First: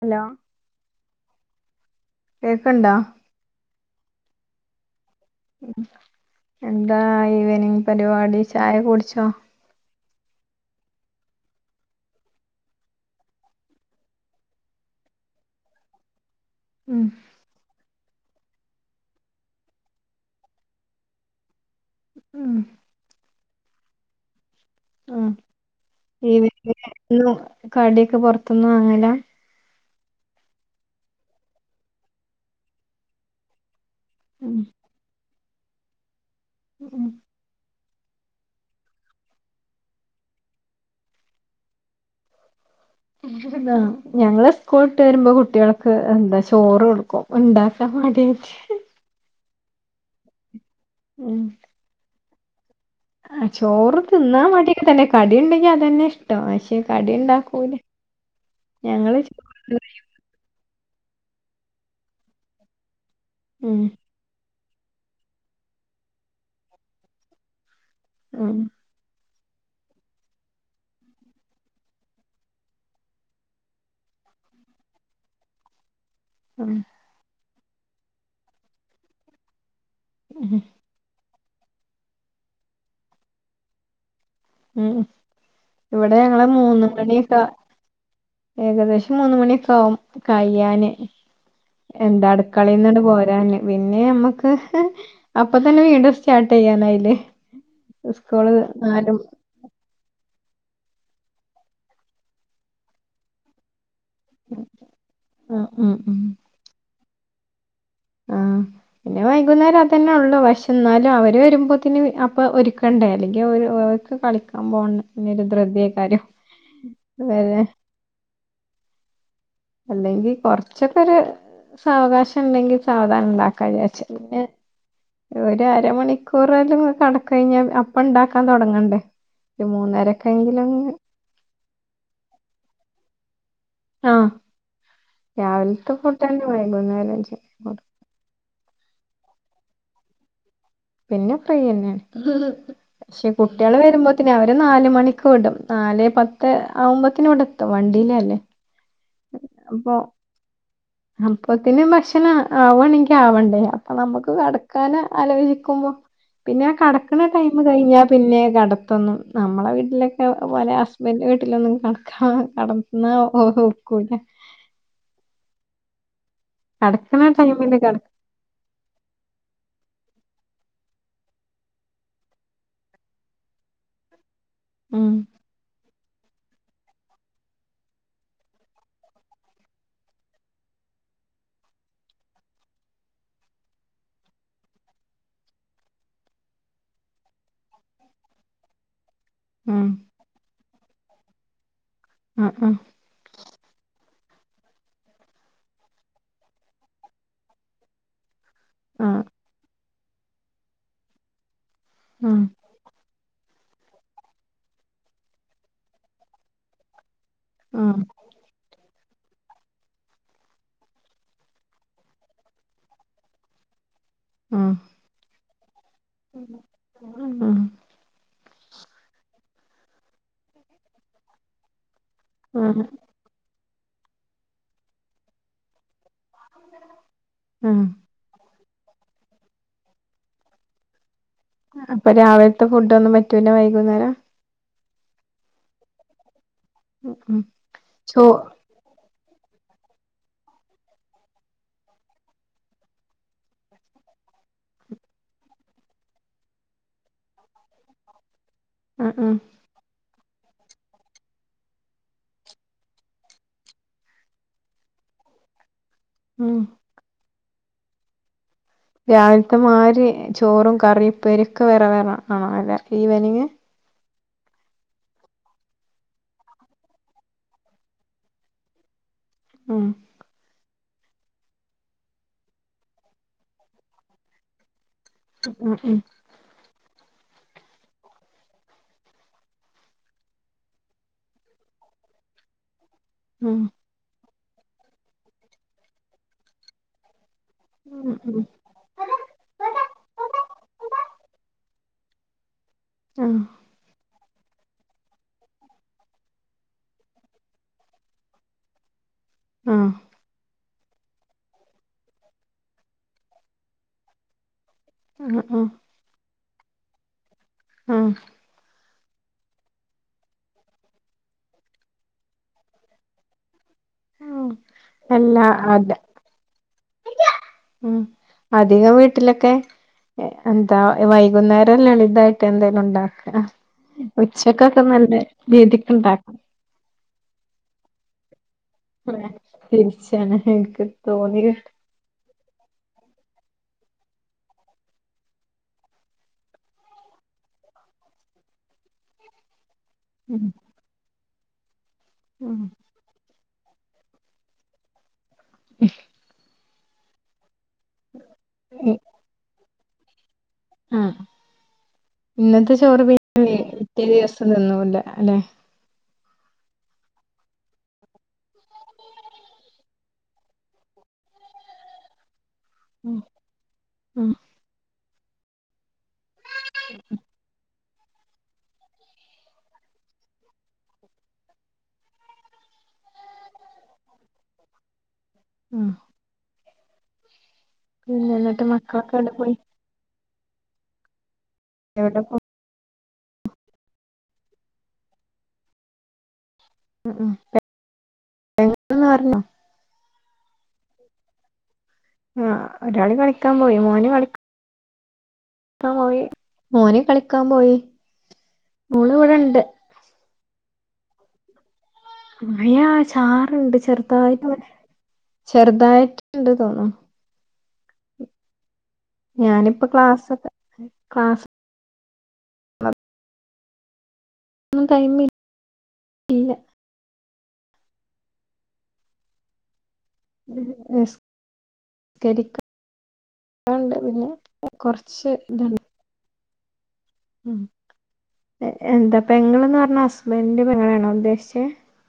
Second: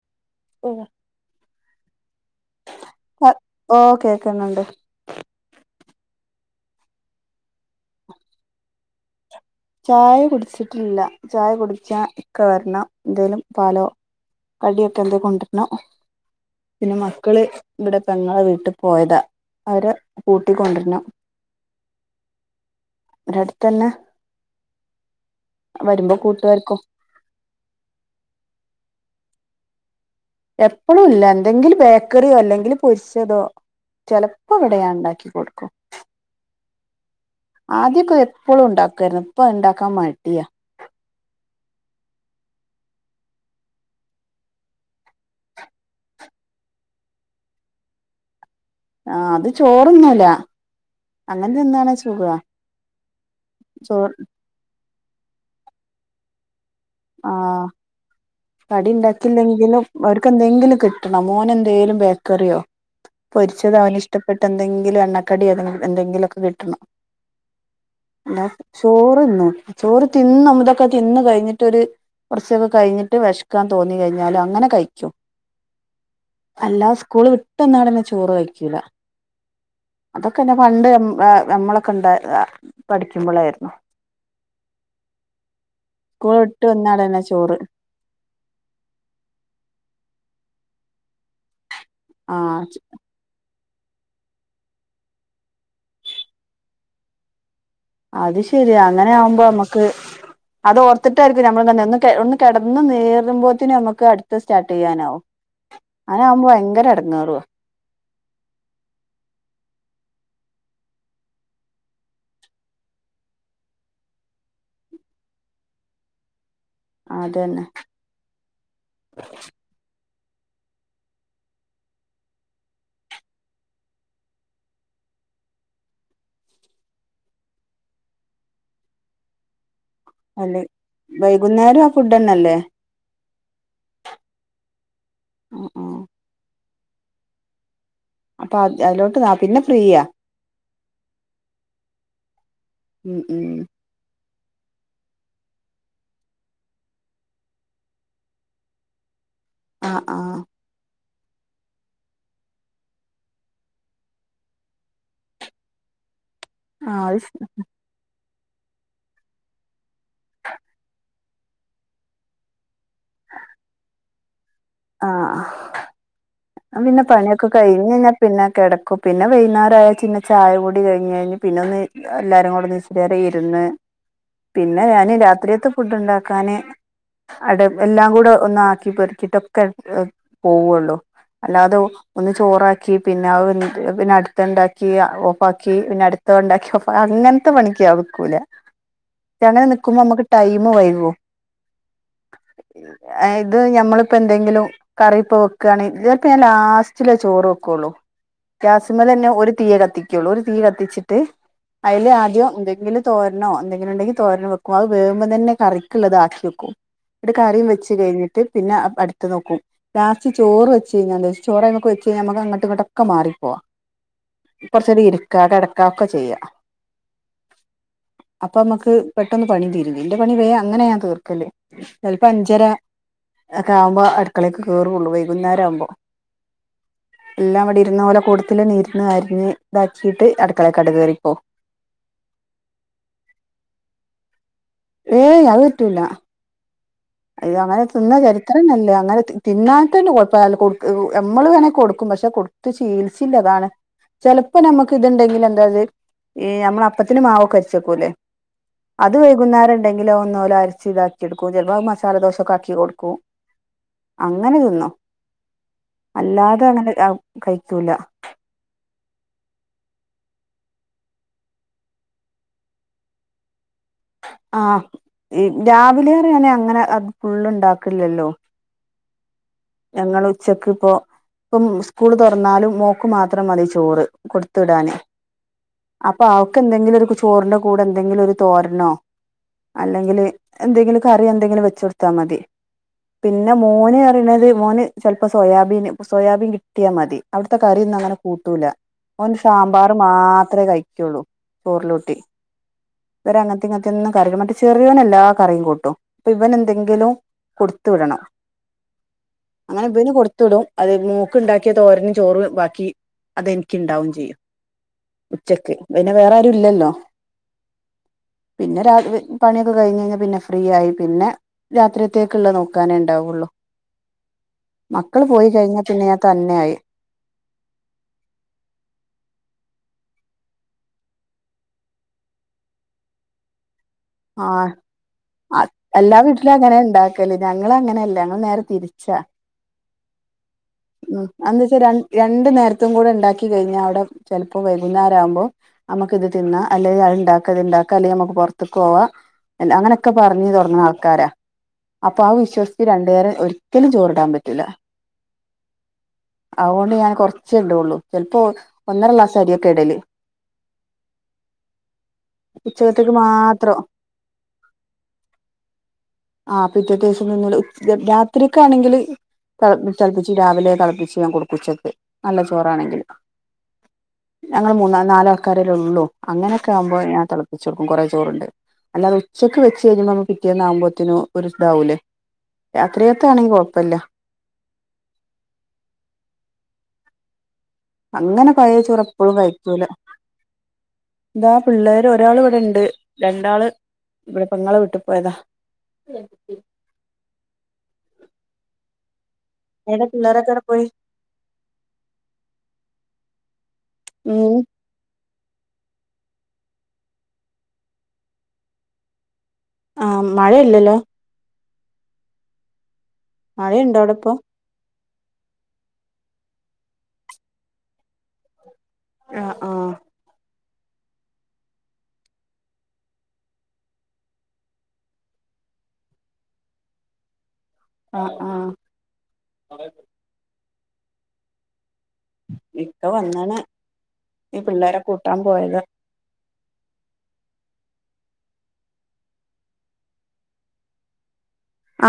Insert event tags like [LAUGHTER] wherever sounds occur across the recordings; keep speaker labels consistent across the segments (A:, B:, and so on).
A: Hello
B: ഓഹ്
A: കേക്കണ്ടാ
B: ഓ കേൾക്കുന്നുണ്ട്
A: എന്താ ഈവനിങ് പരിപാടി ചായ കുടിച്ചോ
B: ചായ കുടിച്ചിട്ടില്ല ചായ കുടിച്ച ഇക്ക വരണം എന്തേലും പാലോ കടിയൊക്കെ എന്തെ കൊണ്ടരണം പിന്നെ
A: ഉം
B: മക്കള് ഇവിടെ പെങ്ങടെ വീട്ടി ട്ട് പോയതാ അവര് കൂട്ടിക്കൊണ്ടരണം
A: ഉം
B: ഒരടുത്തന്നെ
A: ആ
B: വരുമ്പോ കൂട്ടുകാർക്കും
A: കടിയൊക്കെ പോറത്തൂന്ന് വാ ങ്ങലാ
B: എപ്പളും ഇല്ല എന്തെങ്കില് ബേക്കറിയോ അല്ലെങ്കിൽ പൊരിച്ചതോ ചിലപ്പോ
A: ഉം
B: ഇവിടെ ഞാൻ ഇണ്ടാക്കി കൊടുക്കും
A: ഉം
B: ആദ്യൊക്കെ എപ്പളും ഉണ്ടാക്കാരുന്നു ഇപ്പൊ ഇണ്ടാക്കാൻ മടിയാ
A: ഞങ്ങള് സ്കൂളിട്ട് വരുമ്പോ കുട്ടികൾക്ക് എന്താ ചോറ് കൊടുക്കും ഉണ്ടാക്കാൻ മടിയായിട്ടേ
B: ആഅത് ചോറ്ന്നൂല്ല അങ്ങനെ തിന്നാണേ സുഖാ
A: ആ
B: ചോ
A: ചോറ് തിന്നാൻ മടി ക്കെതന്നെ കടി ഇണ്ടെങ്കി അതന്നെ ഇഷ്ടം പ
B: ആ കടി
A: ഞങ്ങള് ചോറ്
B: ഇണ്ടാക്കില്ലെങ്കിലും അവർക്കേന്തെങ്കിലും കിട്ടണം മോന് എന്തേലും ബേക്കറിയോ
A: ഉം
B: പൊരിച്ചതോന് ഇഷ്ടപ്പെ ട്ടന്തെങ്കിലും എണ്ണക്കടി ഏതെങ്കിലും എന്തെങ്കിലുമൊക്കെ കിട്ടണം
A: ഉം
B: [UNINTELLIGIBLE] ചോറ്ന്നൂല ചോറ് തിന്നും ഇതൊക്കെ തിന്ന് കഴിഞ്ഞ് ട്ടൊരു കുറച്ചൊക്കെ കഴിഞ്ഞിട്ട് വെശക്കാൻ തോന്നി കഴിഞ്ഞാൽ അങ്ങനെ കഴിക്കും
A: ഉം
B: അല്ല സ്കൂള് വി ട്ടന്നാടന്നെ ചോറ് കയ്ക്കൂല
A: ഉം
B: അതൊക്കെന്നെ പണ്ട് [UNINTELLIGIBLE] നമ്മളൊക്കെ ഉണ്ട പഠിക്കുമ്പളായിരുന്നു
A: മ് ഇവിടെ ഞങ്ങള്
B: വിട്ട്
A: മൂന്ന്
B: വന്നാടന്നെ
A: മണിയൊക്കെ ആ
B: ചോറ്
A: ഏകദേശം മൂന്ന് മണിയൊക്കെ ആകും കയ്യാന് എന്താ
B: ആ
A: അടുക്കളേന്നിണ്ടു പോരാന് പിന്നെ ഞമ്മക്ക് അപ്പൊ തന്നെ വീണ്ടും സ്റ്റാർട്ട് ചെയ്യാനായില്ലേ
B: അത്
A: സ്കൂള്
B: ശെരിയാ അങ്ങനെ
A: നാലും
B: ആവുമ്പോ നമ്മ ക്ക് അത് ഓർത്തിട്ടായിരിക്കും നമ്മൾ തന്നെ ഒന്ന് കെട്ന്ന് നീരും പോത്തിന് നമ്മക്ക് അടുത്തത് സ്റ്റാർട്ട് ചെയ്യാനാവും
A: ഉം ഉം
B: അങ്ങാനാവുമ്പോ ഭയങ്കര അട ങ്ങേറ്വോ
A: ആ പിന്നെ വൈകുന്നേരം അതന്നെള്ളു പഷേ ന്നാലും അവര് വരുമ്പോത്തിന് അപ്പ ഒരുക്കണ്ടേ അല്ലെങ്കി അവര് ഓർക്ക് കളിക്കാൻ പോകണ്ട പിന്നെ ഒരു ധൃതിയെക്കാരം
B: അതന്നെ
A: അല്ലെങ്കി കൊറച്ചൊക്കെരു സാവകാശം ണ്ടെങ്കി സാവധാനം ണ്ടാക്കാചാരിച്ച് പിന്നെ ഒരു അരമണിക്കൂറേലും കടക്കകഴിഞ്ഞാൽ അപ്പ ണ്ടാക്കാൻ തുടങ്ങണ്ടേ ഒരു മൂന്നര ക്കെങ്കിലും ഒന്ന്
B: നേരം ആ ഫുഡന്നെല്ലേ
A: ആ
B: ആ ആ
A: രാവിലത്ത ഫുഡന്നെ വൈ കുന്നേരം ചെലപ്പോ
B: അപ്പ അത് അതിലോട്ട് പിന്നെ ഫ്രീയ
A: പിന്നെ ഫ്രീയെന്നെണ്
B: ഉം
A: പക്ഷെ
B: ഉം
A: കുട്ടികള് വരുമ്പോ ത്തിന് അവരെ നാല് മണിക്ക് വിടും നാലെ പത്ത് ആവുമ്പോത്തിന് ഇടെ എത്തും വണ്ടിലല്ലേ
B: ആഹ് ആഹ്
A: അപ്പത്തിന് ഭക്ഷണം ആവാണെങ്കി ആവണ്ടേ അപ്പൊ നമക്ക് കടക്കാന് ആലോചിക്കുമ്പോ പിന്നെ കടക്കണ
B: ആ
A: ടൈം കഴിഞ്ഞാ പിന്നെ കെടത്തൊന്നും നമ്മളെ വീട്ടിലൊക്കെ പോലെ ഹാസ്ബൻഡ് വീട്ടിലൊന്നും കടക്കാ കടന്ന ഒക്കൂല
B: ആഹ് ഞാൻ പിന്നെ
A: കടക്കണ
B: പണിയൊക്കെ
A: ടൈമില് കട
B: കഴിഞ്ഞ്ഴിഞാ പിന്നെ കെടക്കും പിന്നെ വൈകുന്നാരായ ചായ കൂടി കഴിഞഴിഞ് പിന്നെന്ന് എല്ലാരും കൂടെ നിസ് രറി ഇരുന്ന് പിന്നെ ഞാൻ
A: ഉം
B: രാത്രിയത്ത് ഫുഡ് ഉണ്ടാ ക്കാന് അട് എല്ലാം കൂടെ ഒന്നാക്കി പെറക്കിട്ട ക്കെ പോവുള്ളൂ അല്ലാതെ ഒന്ന് ചോറാക്കി പിന്നെ അഹ് വെന്ത് പിന്നെ അടുത്ത ണ്ടാക്കി ഓഫാക്കി പിന്നെ അടുത്ത ണ്ടാക്കി ഓഫാ അങ്ങനെ പത്ത് മണിക്ക് ഞാ വക്കൂല ഷെ അങ്ങനെ
A: ഉം
B: നിൽക്കുമ്പോ നമക്ക് ടൈം വൈകോ
A: ആഹ് ആഹ്
B: ഇത് ഞമ്മള് പ്പ എന്തെങ്കിലും കറിപ്പ വെക്കണെ ഇതിലൊക്കെ ഞാൻ ലാസ്റ്റിലെ ചോറ് വെക്കുള്ളൂ
A: ആഹ്
B: ഗ്യാസ്മലെന്നെ ഒരു തീയെ കത്തി കുള്ളൂ ഒരു തീ കത്തിച്ചിട്ട് അയില്
A: ആഹ്
B: ആദ്യം എന്തെങ്കിലും തോര ണോ എന്തെങ്കിലുണ്ടങ്കി തോരനോ വെക്കും അത് വേവുമ്പോം തന്നെ കറിക്കുള്ളത് ആക്കി വെക്കും. ന്ന്ട്ട് കറി വെച്ച്
A: ആഹ്
B: കഴിഞ്ഞിട്ട് പിന്നെ അടുത്ത് നോക്കും ലാസ്റ്റ് ചോറ് വെചെഴിഞാല് ഷെ ചോറ് അയ്മക്ക് വെച്ചഴിഞ്ഞാ ഞമ്മൾ അങ്ങട്ട് ഇങ്ങോട്ടൊക്കെ മാറിപ്പോവാം. കോർചേരം ഇരിക്ക കെട ഒക്കെ ചെയ്യാ
A: ആഹ് ആഹ്
B: അപ്പൊ മ്മക്ക് ട്ടെന്ന് പണി തീരും ന്റെ പണി വേ അങ്ങനെ ഞാൻ തീർക്കല് ചെലപ്പോ അഞ്ചര
A: ഉം
B: എക്കെ ആവുമ്പോ അടുക്കളേക്ക് കേറുള്ളൂ വൈകുന്നേരം ആവുമ്പോ എല്ലാം
A: ഉം
B: അവിടെ ഇരുന്ന പോലെ കൊടു തിലെ നീരുന്ന അരിഞ്ഞ് ഇതാക്കിയിട്ട് അടുക്കളെക്ക് ങ്ട് കയറി ഇപ്പോ
A: അപ്പൊ രാവിലത്തെ ഫുഡ് ഒന്നും പറ്റൂല വൈകുന്നേരം.
B: ഏയ് അത് പറ്റൂല
A: ഉം ഉം
B: അയ്യോ അങ്ങനെ തിന്ന
A: ചോ
B: ചരിത്രം ഇല്ല അങ്ങനെ തിന്നാത്തെന്റെ കൊഴപ്പല്ല കൊടു നമ്മള് വേണെ കൊടുക്കും പക്ഷെ കൊടുത്ത് ശീലിച്ചില്ല അതാണ്. ചിലപ്പോ നമ്മുക്ക് ഇതുണ്ടെങ്കിൽ എന്തായത് ഈ നമ്മള അപ്പത്തിന്റെ മാവോക്കെ അടിച്ചുവെക്കുലെ
A: ഉം
B: അത്
A: ഉം
B: വൈകുന്നേരം ഉണ്ടെങ്കി ങ്കിലും ഒന്നുപോലെ അരിച്ചു ഇതാക്കിയെടുക്കും ചിലപ്പോ അത് മസ് സാലദോശൊക്കെ ആക്കി കൊടുക്കും അങ്ങനെതിന്നും
A: ഉം
B: അല്ലാതെ അങ്ങനെ രാവ് കഴിക്കൂല
A: രാവിൽത്തെ മാതിരി ചോറും കറിയും ഇപ്പേരി ഒക്കെ വേറെ വേറെ വേണം അല്ലെ ഈവനിംഗ്
B: ആഹ് രാവിലെ ഏറിയാനെ അങ്ങനെ അത് ഫുൾ ഉണ്ടാക്കില്ലല്ലോ
A: ഉം
B: ഞങ്ങൾ ഉച്ചക്ക് അപ്പൊ ഇപ്പം സ്കൂള് തുറന്നാലും മോക്ക് മാത്രം മതി ചോറ് കൊടുത്തു വിടാനേ
A: ഉം ഉം
B: വക്ക് എന്തെങ്കിലും ഒരു ചോറിന്റെ കൂടെ എന്തെങ്കിലും ഒരു തോരനോ അല്ലെങ്കിൽ എന്തെങ്കിലും കറി എന്തെങ്കിലും വെച്ചു കൊടുത്താ മതി പിന്നെ
A: ഉം
B: മോന് അറിണത് മോന് ചിലപ്പോ സോയാബീന് സോയാബീൻ കിട്ടിയാ മതി അവിടുത്തെ കറിന്നും
A: ഉം
B: അങ്ങനെ
A: ഉം
B: കൂട്ടൂല ഓന്
A: ആഹ്
B: സാമ്പാറ് മാത്രേ കഴിക്കുള്ളൂ പോർലോട്ടി [UNINTELLIGIBLE] ഇവര് അങ്ങത്തി ഇങ്ങത്തി ഒന്നും കറികൾ മറ്റേ ചെറിയോൻ എല്ലാ കറിയും കൂട്ടും അപ്പൊ ഇവന് എന്തെങ്കിലും കൊടുത്തു വിടണം അങ്ങനെ ഇവന് കൊടുത്തുവിടും അത് മോക്ക് ഉണ്ടാക്കിയ തോരനും ചോറും ബാക്കി അതെനിക്കുണ്ടാവും ചെയ്യും
A: ആഹ് ആഹ്
B: ഉച്ചക്ക് പിന്നെ വേറെ ഇല്ലല്ലോ
A: ആഹ്
B: പിന്നെ രാ പണിയൊക്കെ കഴിഞ്ഞ് കഴിഞ്ഞാൽ പിന്നെ ഫ്രീ ആയി പിന്നെ രാത്രിത്തേക്കുള്ളത് നോക്കാനേ ഉണ്ടാവുള്ളൂ
A: ഉം എല്ലാ അതെ
B: പിന്നെ ഞാൻ തന്നെയായി
A: ഉം അധികം വീട്ടിലൊക്കെ എന്താ വൈകുന്നേരം ലളിതായിട്ട് എന്തേലും ഉണ്ടാക്കണം
B: ആഹ് അത് എല്ലാ
A: ഉണ്ടാക്കും
B: വീട്ടിലും അങ്ങനെ ഉണ്ടാക്ക് ല്ല ഞങ്ങൾ അങ്ങനെയല്ല ഞങ്ങൾ നേരത്തെ
A: തിരിച്ചാണ് എനിക്ക് തോന്നിയെ
B: ത്ത കൂടെ ഉണ്ടാക്കി കഴിഞ്ഞാൽ അവിടെ ചിലപ്പോ വൈകുന്നേരം ആകുമ്പോ നമുക്കിത് തിന്നാം അല്ലേൽ അതിണ്ടാക്കണേണ്ടാക്കാം അല്ലേ നമുക്ക് പുറത്ത് കോവാ ല്ല അങ്ങനക്കെ
A: ഉം
B: പറഞ്ഞ് തുടങ്ങുന്ന ആൾക്കാരാ അപ്പൊ ആ
A: ഉം
B: വിശ്വസിച്ച് രണ്ടുപേരെ ഒരു ഒല് ചോറിടാൻ പറ്റൂല
A: ഉഹ്
B: ഔകൊണ്ട് ഞാൻ കൊറച്ച് ച്ചെണ്ടുള്ളൂ ചെൽപ്പോ ഒന്നര ഗ്ലാസ്സ്‌ അര്യേ കെടല്
A: അ ഇന്നത്തെ ചോറ്
B: ഉച്ചകത്തേക്ക്
A: പിന്നെന്തെയ്യും
B: മാത്രം
A: പിറ്റേ ദിവസം തിന്നൂല്ല അലെ
B: ആ പിറ്റേത്തേസെം തിന്നല് രാത്രിക്കാണെങ്കില് തൾ തണ്ണിച്ച് രാവിലെ തെളപ്പിച്ച് ഞാൻ കൊടുക്കും ഉച്ചക്ക് നല്ല ച് കൊറാണെങ്കില്
A: ഉം
B: ഞങ്ങള് മൂന്നാ നാലാൾക്കാരല്ലേ ഉള്ളൂ അങ്ങനൊക്കെ ആകുമ്പോ ഞാൻ തെളപ്പിച്ചു കൊടു ഉം കൊറേ ചോറ്ണ്ട് അല്ലാതെ ഉച്ചക്ക് വെച്ച് കഴിഞ്ഞുമ്പോ നമ്മക്ക് പിറ്റേന്നാവു മ്പോഴത്തേനു ഒരിതാവൂല്ലേ രാത്രിയെത്തെയാണെ കൊഴപ്പല്ല
A: ഉം പിന്നെ
B: അങ്ങനെ
A: എന്നിട്ട്
B: പഴയ ചോറ്
A: മക്കളൊക്കെ എവിടെ
B: എപ്പളും
A: പോയി
B: കഴിക്കൂല്ല ഇതാ പിള്ളേര്
A: എവിടെ പോ
B: ഒരാൾ ഇവിടെണ്ട് രണ്ടാള് ഇവിടെ പെങ്ങളെ വീട്ടി പോയതാ
A: ഉംഉം എ എങ്ങ്ട്ട്ന്ന് പറഞ്ഞോ
B: എവ്ടെ പിള്ളേരൊക്കെവിടെ പോയി
A: ആ ഒരാള് കളിക്കാൻ പോയി മോന് കളിക്ക
B: ഉം
A: പോയി മോന് കളിക്കാൻ പോയി മോള് ഇവടെ ഇണ്ട്
B: ആ മഴയില്ലല്ലോ
A: മഴാ സ് ചാറുണ്ട്
B: മഴയുണ്ടോ അവിടെ ഇപ്പൊ
A: ചെറുതായിട്ടിവിടെ ചെറുതായിട്ട് ട്ടുണ്ട് തോന്നുണ്
B: ആ ആ
A: ഞാനിപ്പോ ക്ലാസ്സൊക്കെ ക്ലാസ്സ്‌ ഒന്നും ടൈമിൽ ഇല്ല
B: ആ ആ
A: [UNINTELLIGIBLE] നിസ്കരിക്കാണ്ട്
B: ഇക്ക വന്നാണ്
A: പിന്നെ
B: ഈ പിള്ളേരെ
A: കൊറച്ച്
B: കൂട്ടാൻ പോയത
A: ഇതുണ്ട് ഉം എ എന്താ പെങ്ങള് ന്ന് പറഞ്ഞാ ഹസ്ബന്റിന്റെ പെങ്ങളെ ണോ ഉദ്ദേശിച്ച്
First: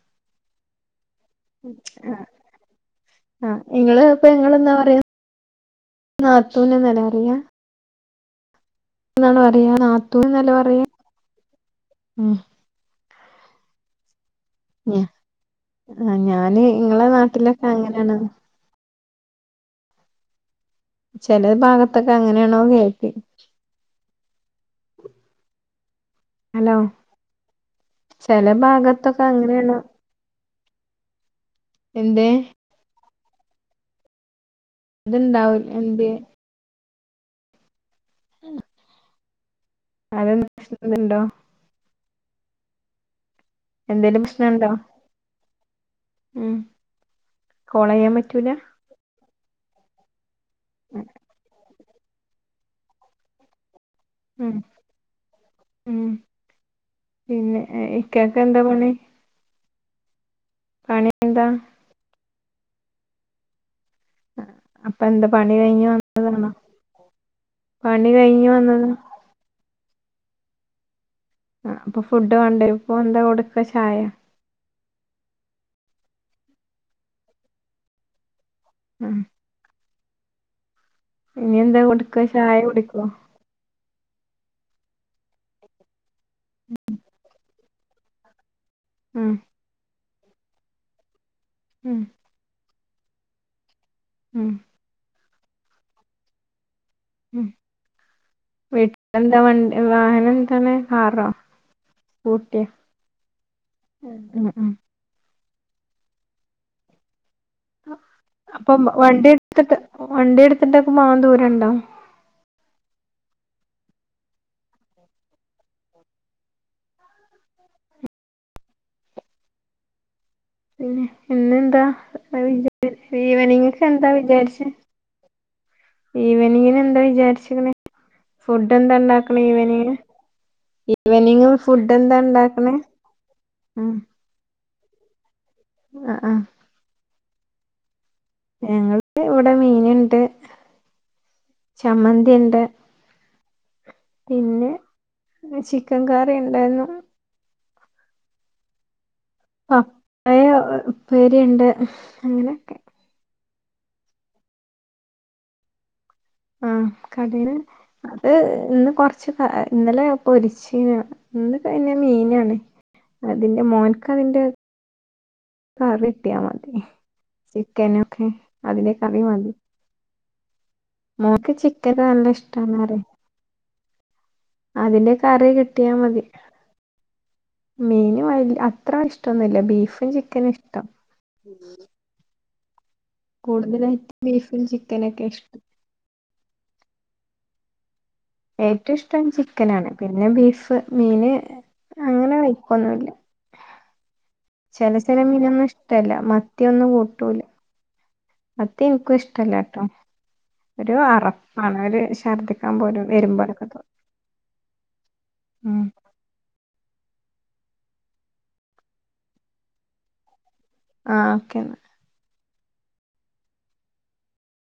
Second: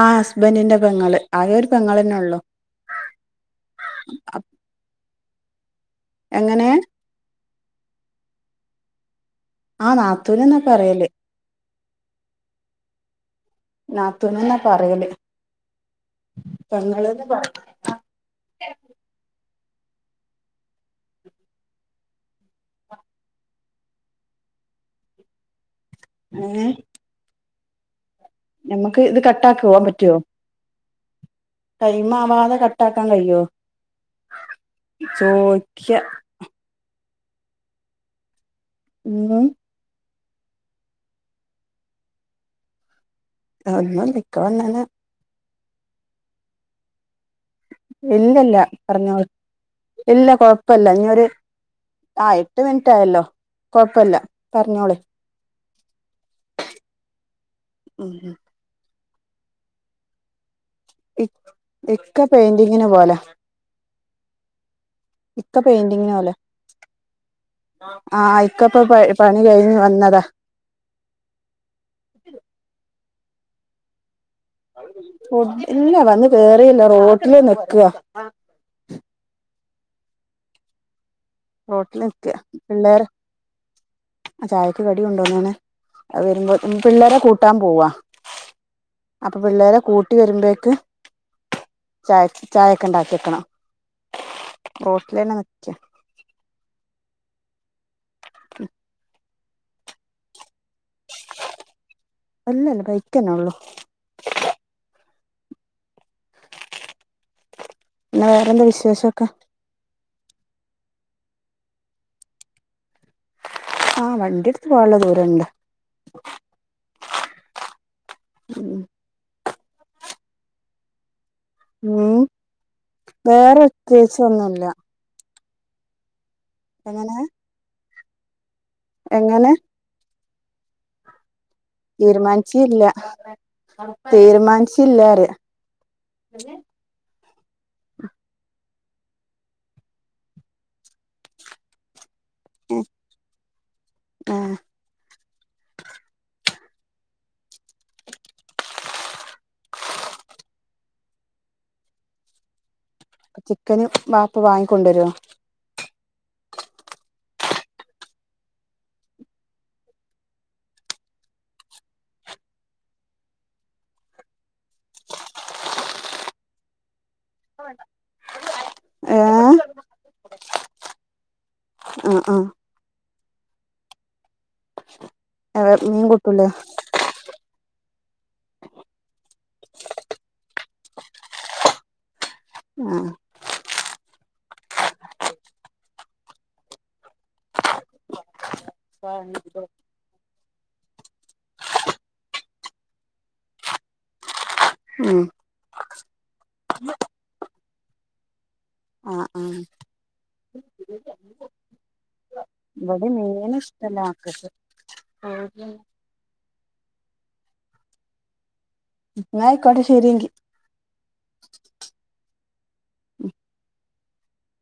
B: ആ ഹസ് ബന്റിന്റെ പെങ്ങള് ആകെ ഒരു
A: ആ
B: പെങ്ങളന്നെ ഉള്ളു
A: ആ ഇങ്ങള് പെങ്ങള്ന്നാപറയാ
B: എങ്ങനെ
A: നാത്തൂന് ന്നല്ലേ പറയാ ന്നാണ് പറയാ
B: ആ
A: നാത്തൂൻ ന്നല്ലേ
B: നാത്തൂനെന്നാ
A: പറയാ.
B: പറയല്
A: മ്
B: നാ
A: ഞ ആ ഞാന് ഇങ്ങളെ
B: പെങ്ങള്ന്ന് പറയും
A: നാട്ടിലൊക്കെ അങ്ങനെയാണ്. ചെല ഭാഗത്തൊക്കെ അങ്ങനെയാണോ [UNINTELLIGIBLE]
B: ഏ
A: ഹലോ ചെല
B: നമ്മക്ക് ഇത്
A: ഭാഗത്തൊക്കെ അങ്ങനെയാണോ
B: കട്ടാക്കോ പറ്റുവോ? ടൈമ്
A: എന്തേ
B: ആവാതെ കട്ടാക് ട്ടാൻ കഴിയോ?
A: ഇത്ണ്ടാവും
B: ചോയ്ക്ക
A: എന്ത് [UNINTELLIGIBLE]
B: എന്താ?
A: ആരേ [UNINTELLIGIBLE] ഇണ്ടോ?
B: ഒന്നുംല്ല ഇക്ക വന്നണ്.
A: മ്
B: ഇല്ലല്ല പറഞ്ഞോ. ഇല്ല കൊഴപ് പ്പല്ല ഇഞ്ഞൊര് ആ എട്ട് മിനിറ്റ് ആയല്ലോ? കൊഴപ്പല്ല
A: മ്
B: പറഞ്ഞോളി
A: മ് പിന്നെ
B: ഉം
A: ഇക്കാക്ക് എന്താ പണി? പണി എന്താ
B: [INAUDIBLE] ഇക്ക പെയിന്റിംഗിന് പോലാ.
A: ആ
B: ഇക്ക പെയിന്റിംഗിന് പോവലാ,
A: പണി
B: ആ
A: കഴിഞ്ഞ്
B: ഇക്കപ്പ
A: വന്നതാ
B: പ പണി കഴിഞ്ഞു വ ന്നതാ.
A: ആ അപ്പോ ഫുഡ് വാണ്ടേ ഇപ്പോ? യ കൊടുക്ക ചായ
B: ഇല്ല, വന്ന് കേറില്ല റോട്ടില് നിക്ക.
A: ആ ഇനി എന്താ
B: റോട്ടില്
A: കൊടുക്ക
B: നിക്ക
A: ചായ കുടിക്കോ?
B: പിള്ളേര് ചായക്ക് കടികൊണ്ടൊന്നണേ അത് വരുമ്പോ പിള്ളേരെ കൂട്ടാൻ പോവാ.
A: ഉം
B: അപ്പോ പിള്ളേരെ കൂട് കൂട്ടി വരുമ്പേക്ക്
A: ഉം
B: ചായ ചായ ക്കെണ്ടാക്കി ക്കാണോ
A: ഉം
B: റോട്ടിലെന്നെ നി ച്ചെ
A: വെട് എന്താ വൺ വാഹനം എന്താണ് കാറോ സ്കൂട്ടിയാ
B: അല്ലല്ല ബൈക്കന്നെ ഉള്ളു
A: മ്മ് മ്മ്
B: ന്നാ വേറെന്താ
A: അപ്പൊ മ-
B: വിശേഷക്കെ
A: വണ്ടി എടുത്തിട്ട് വണ്ടി എടുത്തിണ്ടക്കെ പോകാ ദൂരണ്ടോ
B: ആ വണ്ടി എടുത്ത് പോകാന്ള്ള ദൂരണ്ട് മ്മ്
A: പിന്നെ പിന്നെന്താ
B: ഉം
A: [UNINTELLIGIBLE]
B: വേറെ
A: ഈവനിഗെക്കെ എന്താ
B: പ്രത്യേകിച്ച് ഒന്നുല്ല
A: വിചാരിച്ചേ ഈവനിങ്ങിന് എന്താ
B: എങ്ങനെ
A: വിചാരിച്ചിക്കണെ ഫുഡ് എന്താ ഉണ്ടാക്ണ്
B: എങ്ങനെ
A: ഈവനിഗ് ന് ഈവെനിംഗ്
B: തീരുമാനിച്ചില്ല തീരുമാനിച്ച [UNINTELLIGIBLE]
A: അ അ ഞങ്ങളൾക്ക് ഇവിടെ മീന്ണ്ട് ചമ്മന്തി ന്തിണ്ട്
B: ഏഹ്
A: പിന്നെ ചിക്കൻ കറിണ്ട് [UNINTELLIGIBLE] പപ്പയ ഉപേരിണ്ട് അങ്ങനെക്കെ
B: ചിക്കന് വാപ്പ വാങ്ങിക്കൊണ്ടരോ
A: ആഹ കടന് അത് ഇന്ന് കൊർച്ച് ഇന്നലെ പൊരിച്ചീന ഇന്ന് കയ്ന് മീനാണ് അതിന്റെ മോൻക്ക് അതിന്റെ അതിട്ട്യാ മതി ചിക്കനൊക്കെ അതിലെ കറി മതി
B: ഏഹ്
A: മോൻക്ക് ചിക് ക്കന്
B: ആഹ്
A: നല്ല
B: ആഹ്
A: ഇഷ്ടാണ് പറ അതിന്റെ കറി
B: എവ
A: കിട്ടിയാ
B: മീൻ
A: മതി
B: കൂട്ടൂലേ
A: മീന് വൽ അത്രഷ്ടൊന്നുല്ല ബീഫും ചിക്കനും ഇഷ്ടം
B: ആഹ്
A: കൂടുതലായിട്ട് ബീഫും ചിക്കനൊക്കെ ഇഷ് ഏറ്റുഷ്ടം ചിക്കനാണ് പിന്നെ ബീഫ് മീന് അങ്ങനെ കഴിക്കൊന്നുല്ല ചെല ചെല മീനൊന്നും ഇഷ്ടല്ല മത്യോന്നും കൂട്ടൂല. മത്തി ഇൻക്കും
B: ആഹ് ആഹ്
A: ഇഷ്ടല്ല ട്ടോ ഒരു അറപ്പാണ് ഒരു ശർദി
B: വടിം മീന് ഇഷ്ടല്ല മക്കക്ക്
A: ഉം
B: ന്നാ യിക്കോട്ടെ ശരിയങ്കി
A: ആഹ് ഓക്കേന്നാ.